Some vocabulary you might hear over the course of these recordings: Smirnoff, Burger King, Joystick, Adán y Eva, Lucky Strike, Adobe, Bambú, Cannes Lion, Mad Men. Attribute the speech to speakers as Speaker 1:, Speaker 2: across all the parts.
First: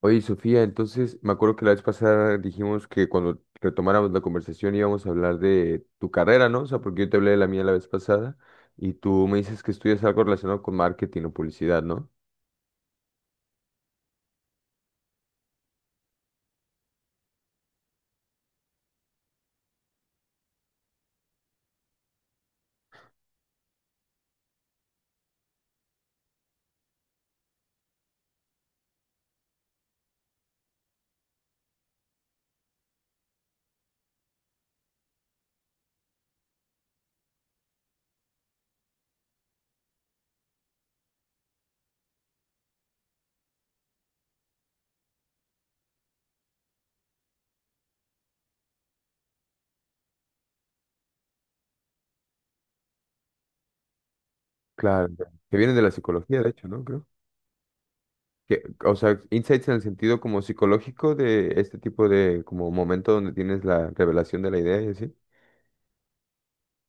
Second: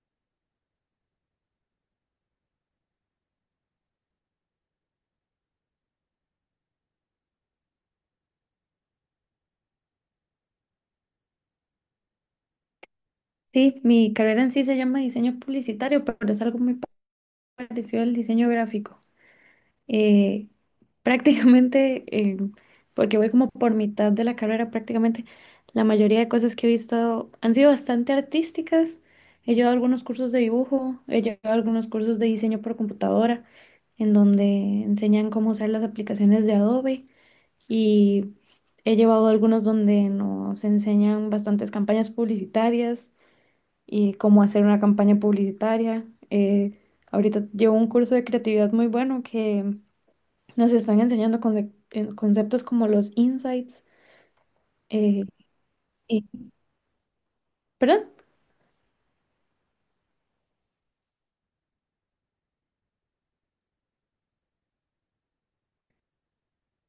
Speaker 1: Oye, Sofía, entonces me acuerdo que la vez pasada dijimos que cuando retomáramos la conversación íbamos a hablar de tu carrera, ¿no? O sea, porque yo te hablé de la mía la vez pasada y tú me dices que estudias algo relacionado con marketing o publicidad, ¿no?
Speaker 2: Sí, mi carrera en sí se llama diseño publicitario, pero es algo muy parecido al diseño gráfico. Eh, prácticamente, porque voy como por mitad de la carrera, prácticamente la mayoría de cosas que he visto han sido bastante artísticas. He llevado algunos cursos de dibujo, he llevado algunos cursos de diseño por computadora, en donde enseñan cómo usar las aplicaciones de Adobe y he llevado algunos donde nos enseñan bastantes campañas publicitarias y cómo hacer una campaña publicitaria. Ahorita llevo un curso de creatividad muy bueno que nos están enseñando conceptos como los insights.
Speaker 1: Claro,
Speaker 2: eh,
Speaker 1: que viene de la
Speaker 2: y,
Speaker 1: psicología, de hecho, ¿no? Creo.
Speaker 2: ¿Perdón?
Speaker 1: Que, o sea, insights en el sentido como psicológico de este tipo de como momento donde tienes la revelación de la idea y así.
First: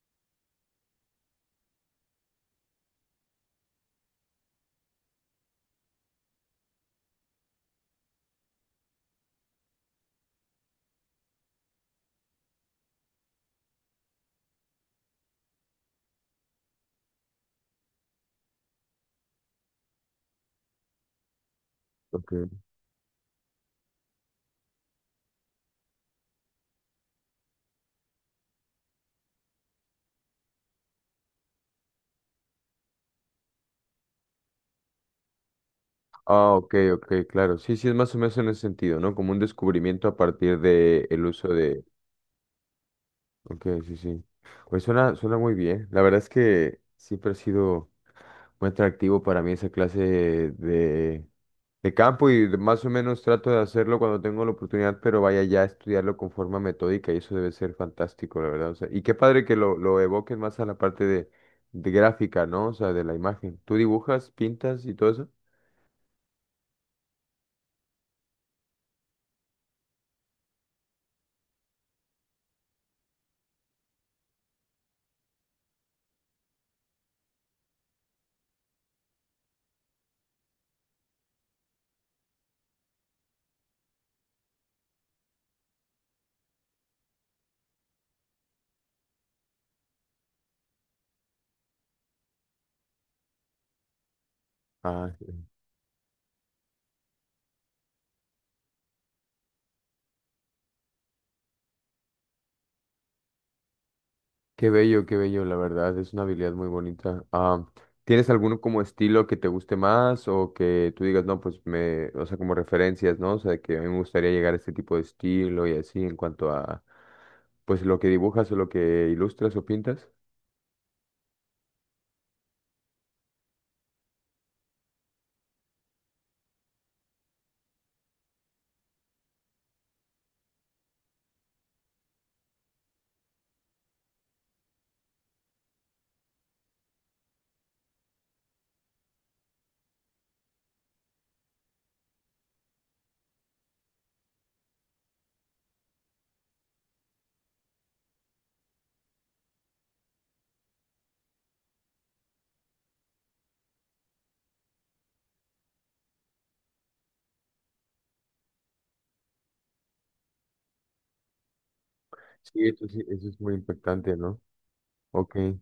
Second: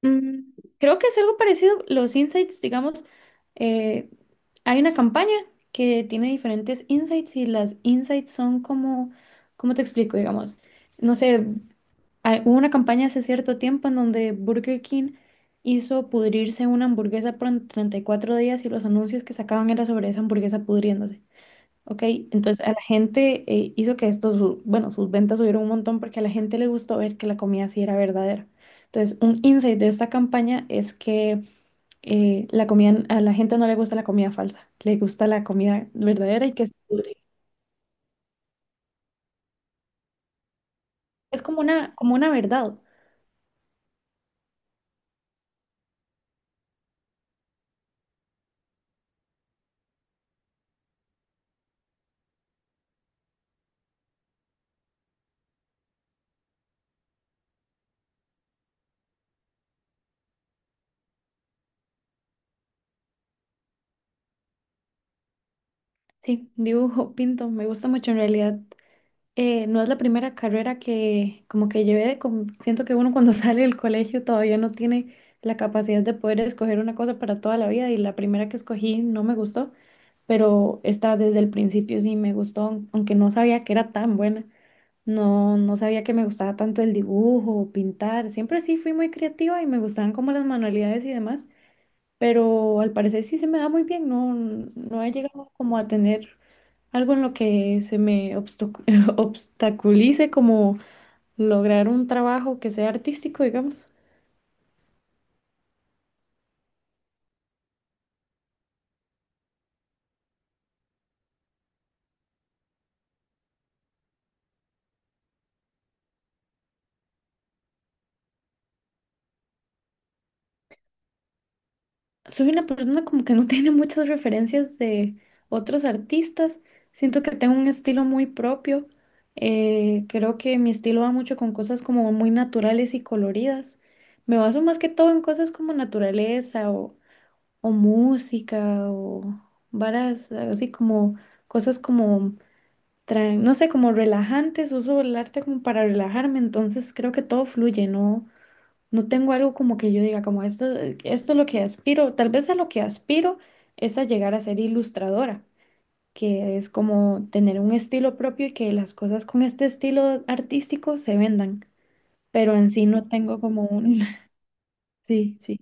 Speaker 2: Mm, creo que es algo parecido. Los insights, digamos, eh, hay una campaña que tiene diferentes insights y las insights son como, ¿cómo te explico? Digamos, no sé. Ah, hubo una campaña hace cierto tiempo en donde Burger King hizo pudrirse una hamburguesa por 34 días y los anuncios que sacaban era sobre esa hamburguesa pudriéndose. Ok,
Speaker 1: Ok.
Speaker 2: entonces a la gente hizo que sus ventas subieron un montón porque a la gente le gustó ver que la comida sí era verdadera. Entonces, un insight de esta campaña es que la comida, a la gente no le gusta la comida falsa, le gusta la comida verdadera
Speaker 1: Ah,
Speaker 2: y que se
Speaker 1: ok, ok,
Speaker 2: pudre.
Speaker 1: claro. Sí, sí, es más o menos en ese sentido, ¿no? Como un descubrimiento a partir de el
Speaker 2: Es
Speaker 1: uso de.
Speaker 2: como una verdad.
Speaker 1: Ok, sí, sí. Pues suena muy bien. La verdad es que siempre ha sido muy atractivo para mí esa clase de campo más o menos trato de hacerlo cuando tengo la oportunidad, pero vaya ya a estudiarlo con forma metódica y eso debe ser fantástico, la verdad. O sea, y qué padre que lo evoquen más a la parte de gráfica, ¿no? O sea, de la imagen. ¿Tú dibujas, pintas y todo eso?
Speaker 2: Sí, dibujo, pinto, me gusta mucho en realidad. No es la primera carrera que como que llevé, de siento que uno cuando sale del colegio todavía no tiene la capacidad de poder escoger una cosa para toda la vida y la primera que escogí no me gustó, pero esta desde el principio sí me gustó, aunque no sabía que era tan buena, no, no sabía que me gustaba tanto el dibujo, pintar, siempre sí fui muy creativa y me gustaban como las manualidades y demás, pero al parecer sí se me da muy bien, no, no he
Speaker 1: Ah,
Speaker 2: llegado como a tener algo en lo que se me obstaculice como lograr un trabajo que sea artístico, digamos.
Speaker 1: qué bello, qué bello, la verdad, es una habilidad muy bonita. Ah, ¿tienes alguno como estilo que te guste más o que tú digas, no, pues me, o sea, como referencias, ¿no? O sea, que a mí me gustaría llegar a este tipo de estilo y así en cuanto a, pues lo que dibujas o lo que ilustras o pintas?
Speaker 2: Soy una persona como que no tiene muchas referencias de otros artistas. Siento que tengo un estilo muy propio. Creo que mi estilo va mucho con cosas como muy naturales y coloridas. Me baso más que todo en cosas como naturaleza o música o varas así como cosas como no sé, como relajantes, uso el arte como para relajarme, entonces creo que todo fluye, no, no tengo algo como que yo diga, como esto es lo que aspiro, tal vez a lo que aspiro es a llegar a ser ilustradora, que es como tener un estilo propio y que las cosas con este estilo artístico se vendan, pero en sí
Speaker 1: Sí,
Speaker 2: no
Speaker 1: eso es
Speaker 2: tengo
Speaker 1: muy
Speaker 2: como un,
Speaker 1: impactante, ¿no? Ok.
Speaker 2: sí, sí,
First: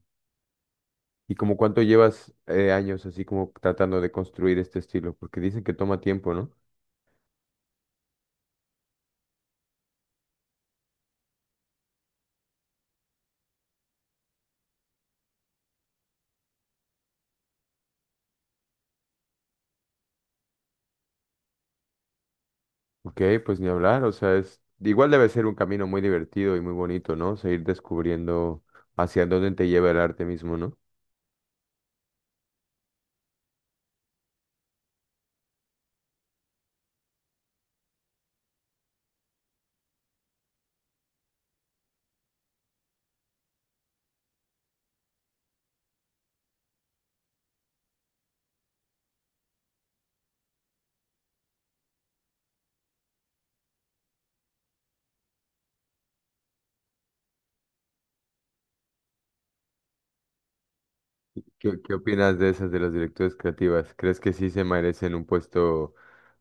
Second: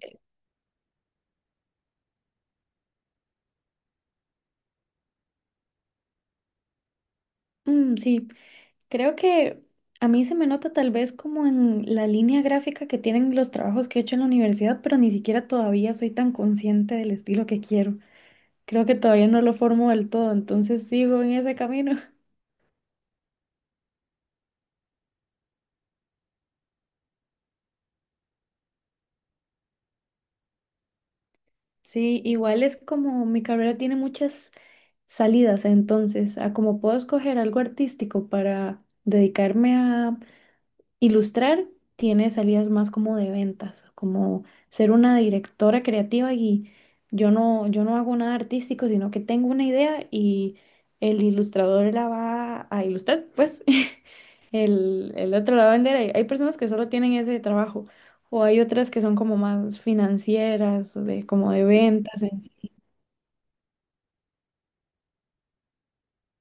Speaker 1: ¿Y como cuánto llevas años así como tratando de construir este estilo? Porque dicen que toma tiempo, ¿no?
Speaker 2: Mm, sí. Creo que a mí se me nota tal vez como en la línea gráfica que tienen los trabajos que he hecho en la universidad, pero ni siquiera todavía soy tan consciente del estilo que quiero. Creo que todavía no lo formo del todo, entonces sigo en ese camino.
Speaker 1: Ok, pues ni hablar, o sea, es igual debe ser un camino muy divertido y muy bonito, ¿no? Seguir descubriendo hacia dónde te lleva el arte mismo, ¿no?
Speaker 2: Sí, igual es como mi carrera tiene muchas salidas, entonces, a como puedo escoger algo artístico para dedicarme a ilustrar tiene salidas más como de ventas, como ser una directora creativa y yo no, yo no hago nada artístico, sino que tengo una idea y el ilustrador la va a ilustrar, pues el otro la va a vender. Hay personas que solo tienen ese trabajo o hay otras que son como más financieras, de, como de
Speaker 1: Qué
Speaker 2: ventas
Speaker 1: opinas
Speaker 2: en
Speaker 1: de esas
Speaker 2: sí.
Speaker 1: de las directoras creativas? ¿Crees que sí se merecen un puesto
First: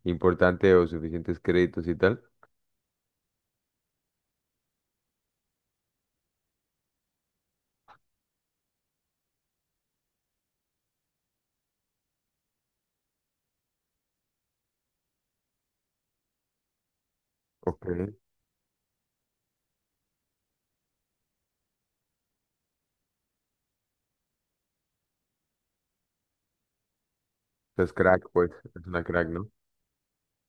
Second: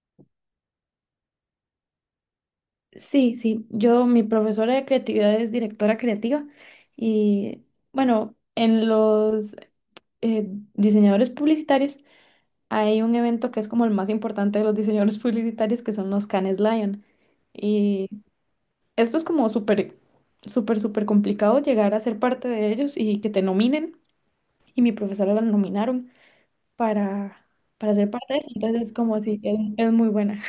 Speaker 1: importante o suficientes créditos y tal?
Speaker 2: Sí, sí, yo, mi profesora de creatividad es directora creativa y bueno, en los eh, diseñadores publicitarios, hay un evento que es como el más importante de los diseñadores publicitarios, que son los Cannes Lion.
Speaker 1: Ok,
Speaker 2: Y esto es como súper, súper, súper complicado llegar a ser parte de ellos y que te nominen. Y mi profesora la nominaron para,
Speaker 1: es
Speaker 2: para ser
Speaker 1: crack,
Speaker 2: parte de eso.
Speaker 1: pues,
Speaker 2: Entonces
Speaker 1: es
Speaker 2: es
Speaker 1: una
Speaker 2: como
Speaker 1: crack,
Speaker 2: así,
Speaker 1: ¿no?
Speaker 2: es muy buena.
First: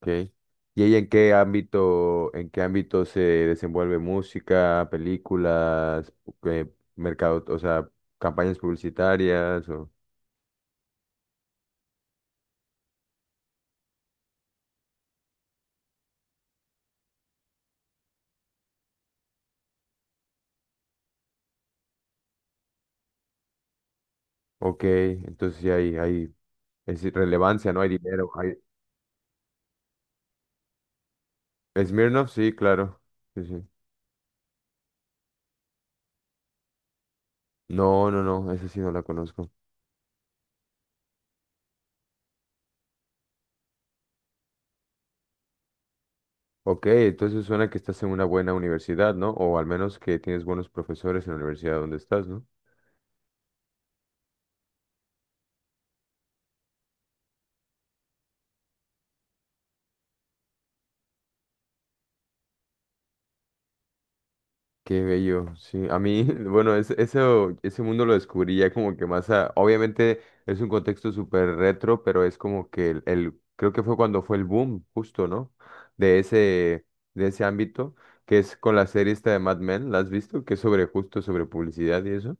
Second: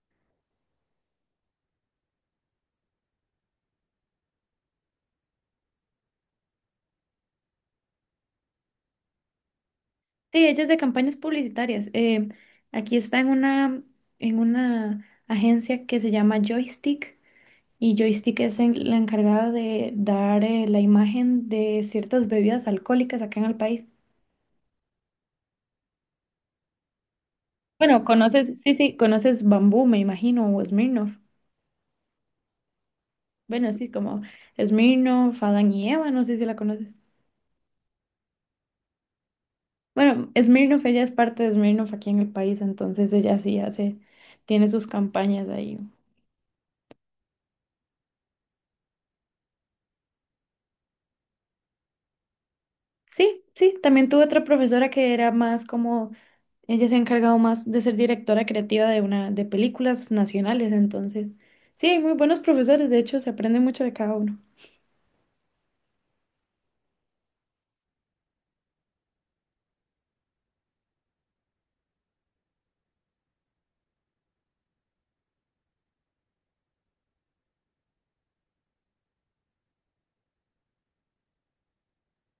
Speaker 1: Okay. ¿Y ella en qué ámbito se desenvuelve? Música, películas, eh, mercado, o sea, campañas publicitarias o.
Speaker 2: Sí, ella es de campañas publicitarias. Aquí está en una agencia que se llama Joystick. Y Joystick es la encargada de dar la imagen de ciertas bebidas alcohólicas acá en el país.
Speaker 1: Ok, entonces sí hay. Es irrelevancia, no hay
Speaker 2: Bueno,
Speaker 1: dinero. Hay...
Speaker 2: conoces, sí, sí, conoces Bambú, me imagino, o Smirnoff.
Speaker 1: Smirnoff, sí, claro. Sí, sí.
Speaker 2: Bueno, sí, como Smirnoff, Adán y Eva, no sé si la conoces.
Speaker 1: No, no, no, esa sí no la conozco.
Speaker 2: Bueno, Smirnoff, ella es parte de Smirnoff aquí en el país, entonces ella sí hace, tiene sus campañas ahí.
Speaker 1: Ok, entonces suena que estás en una buena universidad, ¿no? O al menos que tienes buenos profesores en la universidad donde estás, ¿no?
Speaker 2: Sí, sí, también tuve otra profesora que era más como ella se ha encargado más de ser directora creativa de una de películas nacionales, entonces sí, hay muy buenos profesores, de hecho se aprende mucho de cada uno.
Speaker 1: Qué bello, sí. A mí, bueno, es- eso, ese mundo lo descubrí ya como que más a... Obviamente es un contexto súper retro, pero es como que creo que fue cuando fue el boom, justo, ¿no? De ese, de ese ámbito, que es con la serie esta de Mad Men, ¿la has visto? Que es sobre justo, sobre publicidad y eso.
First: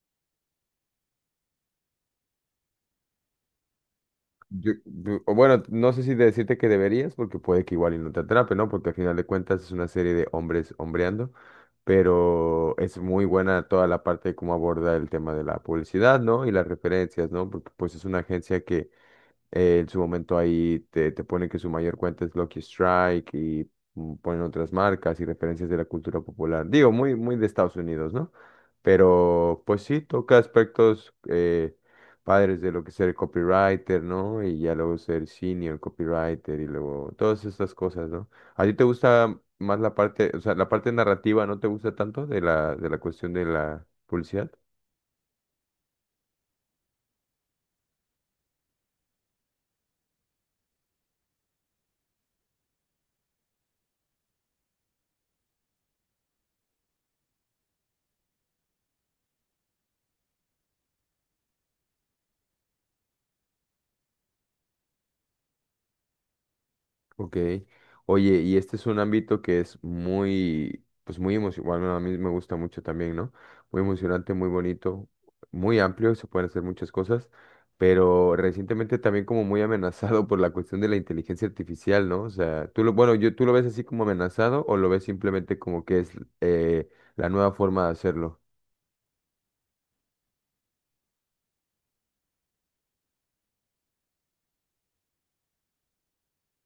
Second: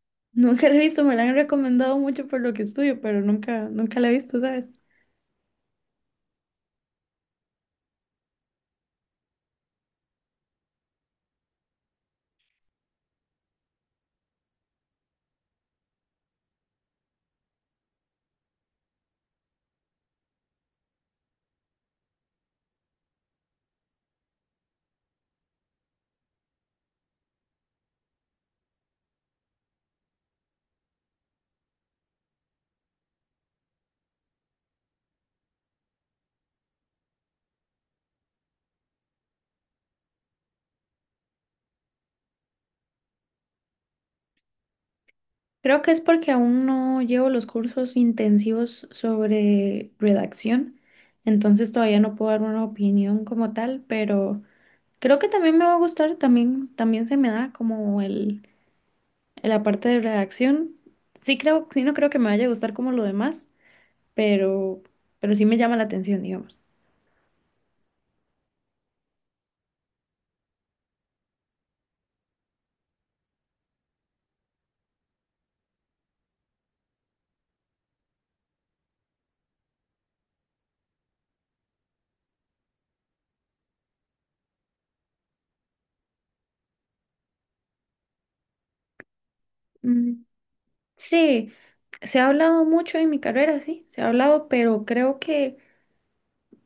Speaker 2: Nunca la he visto, me la han recomendado mucho por lo que estudio, pero nunca, nunca la he visto, ¿sabes?
Speaker 1: O bueno, no sé si decirte que deberías, porque puede que igual y no te atrape, ¿no? Porque al final de cuentas es una serie de hombres hombreando, pero es muy buena toda la parte de cómo aborda el tema de la publicidad, ¿no? Y las referencias, ¿no? Porque pues es una agencia que en su momento ahí te pone que su mayor cuenta es Lucky Strike y mm, ponen otras marcas y referencias de la cultura popular. Digo, muy de Estados Unidos, ¿no? Pero pues sí, toca aspectos padres de lo que es ser copywriter, ¿no? Y ya luego ser senior copywriter y luego todas estas cosas, ¿no? ¿A ti te gusta más la parte, o sea, la parte narrativa no te gusta tanto de de la cuestión de la publicidad?
Speaker 2: Creo que es porque aún no llevo los cursos intensivos sobre redacción, entonces todavía no puedo dar una opinión como tal, pero creo que también me va a gustar, también, también se me da como la parte de redacción. Sí creo, sí no creo que me vaya a gustar como lo demás. pero, pero sí me llama la atención, digamos.
Speaker 1: Ok. Oye, y este es un ámbito que es muy, pues muy emocionante, bueno, a mí me gusta mucho también, ¿no? Muy emocionante, muy bonito, muy amplio, se pueden hacer muchas cosas, pero recientemente también como muy amenazado por la cuestión de la inteligencia artificial, ¿no? O sea, tú lo, bueno, yo, ¿tú lo ves así como amenazado o lo ves simplemente como que es eh, la nueva forma de hacerlo?
Speaker 2: Mm, sí, se ha hablado mucho en mi carrera, sí, se ha hablado, pero creo que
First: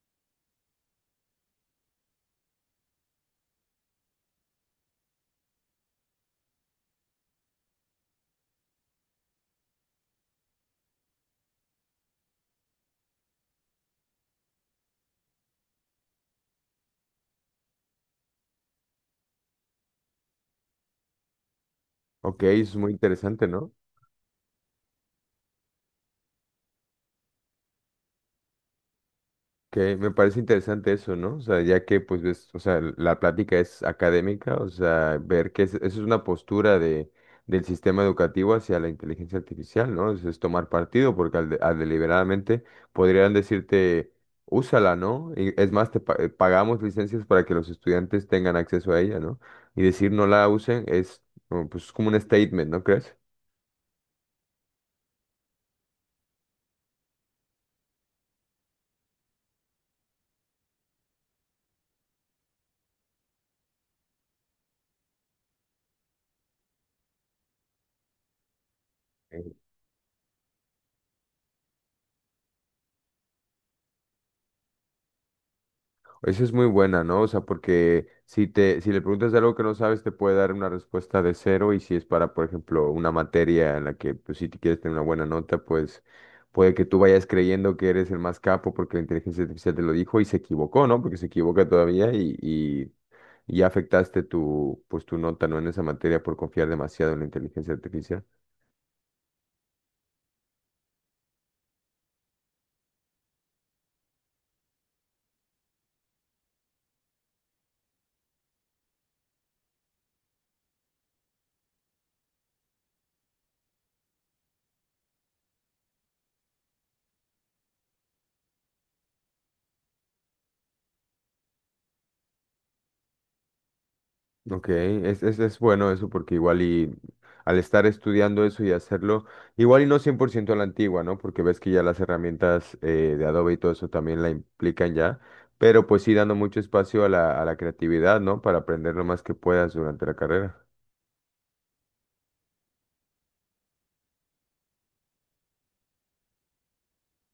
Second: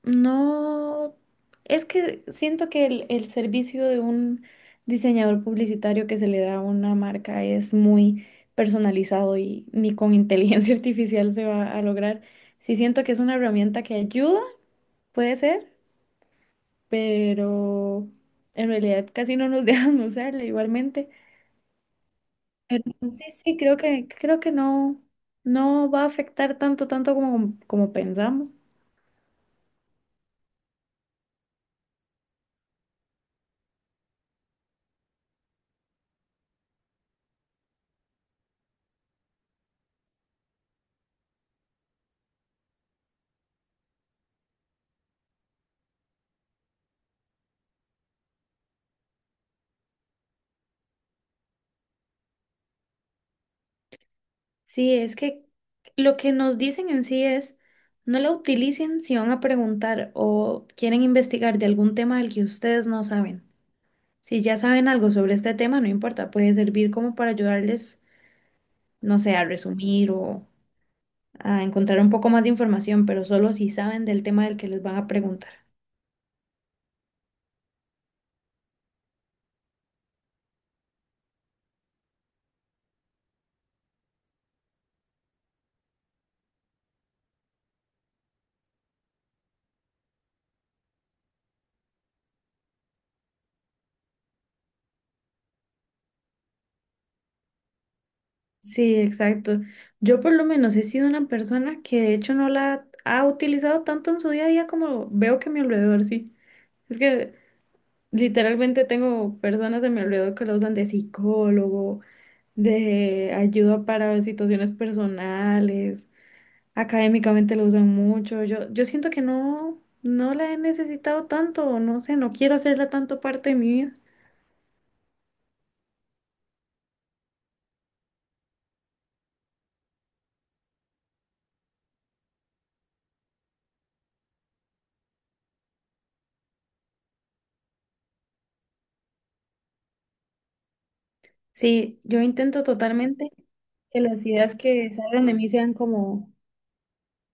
Speaker 2: no, es que siento que el servicio de un diseñador publicitario que se le da a una marca es muy personalizado y ni con inteligencia artificial se va a lograr. Sí siento que es una herramienta que ayuda, puede ser, pero en realidad casi no nos dejan usarla igualmente.
Speaker 1: Ok, eso es
Speaker 2: Pero
Speaker 1: muy
Speaker 2: sí,
Speaker 1: interesante,
Speaker 2: sí,
Speaker 1: ¿no?
Speaker 2: creo que no, no va a afectar tanto, tanto como, como pensamos.
Speaker 1: Que me parece interesante eso, ¿no? O sea, ya que pues ves, o sea, la plática es académica, o sea, ver que es- eso es una postura de, del sistema educativo hacia la inteligencia artificial, ¿no? Es tomar partido, porque al, de- al deliberadamente podrían decirte, úsala, ¿no? Y es más, pagamos licencias para que los estudiantes tengan acceso a ella, ¿no? Y decir no la usen es, como, pues, como un statement, ¿no crees?
Speaker 2: Sí, es que lo que nos dicen en sí es, no la utilicen si van a preguntar o quieren investigar de algún tema del que ustedes no saben. Si ya saben algo sobre este tema, no importa, puede servir como para ayudarles, no sé, a resumir o a encontrar un poco más de información, pero solo si saben del tema del que les van a preguntar.
Speaker 1: Esa es muy buena, ¿no? O sea, porque si te, si le preguntas algo que no sabes, te puede dar una respuesta de cero y si es para, por ejemplo, una materia en la que, pues, si te quieres tener una buena nota, pues puede que tú vayas creyendo que eres el más capo porque la inteligencia artificial te lo dijo y se equivocó, ¿no? Porque se equivoca todavía y ya afectaste tu, pues, tu nota, ¿no? En esa materia por confiar demasiado en la inteligencia artificial.
Speaker 2: Sí, exacto. Yo por lo menos he sido una persona que de hecho no la ha utilizado tanto en su día a día como veo que a mi alrededor sí. Es que literalmente tengo personas a mi alrededor que la usan de psicólogo, de ayuda para situaciones personales, académicamente la usan mucho. Yo siento que no, no la he necesitado tanto, o no sé, no quiero hacerla tanto parte de mi vida.
Speaker 1: Ok, es bueno eso porque igual y al estar estudiando eso y hacerlo, igual y no 100% a la antigua, ¿no? Porque ves que ya las herramientas de Adobe y todo eso también la implican ya, pero pues sí dando mucho espacio a a la creatividad, ¿no? Para aprender lo más que puedas durante la carrera.
Speaker 2: Sí, yo intento totalmente que las ideas que salgan de mí sean como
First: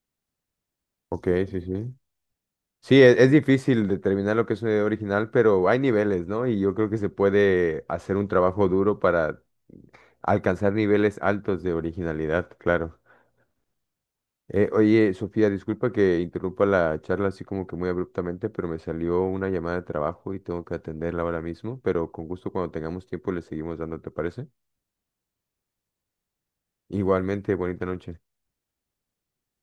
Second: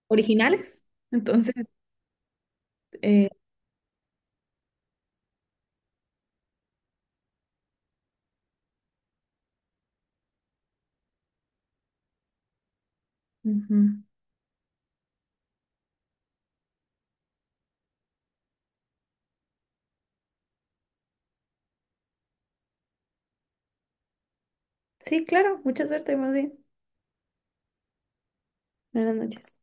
Speaker 2: originales.
Speaker 1: Ok,
Speaker 2: Entonces,
Speaker 1: sí, sí. Sí,
Speaker 2: eh,
Speaker 1: es, difícil determinar lo que es una idea original, pero hay niveles, ¿no? Y yo creo que se puede hacer un trabajo duro para alcanzar niveles altos de originalidad, claro.
Speaker 2: ujú.
Speaker 1: Oye, Sofía, disculpa que interrumpa la charla así como que muy abruptamente, pero me salió una llamada de trabajo y tengo que atenderla ahora mismo, pero con gusto cuando tengamos tiempo le seguimos dando, ¿te parece?
Speaker 2: Sí, claro, mucha suerte, más bien.
Speaker 1: Igualmente, bonita noche.
Speaker 2: Buenas noches.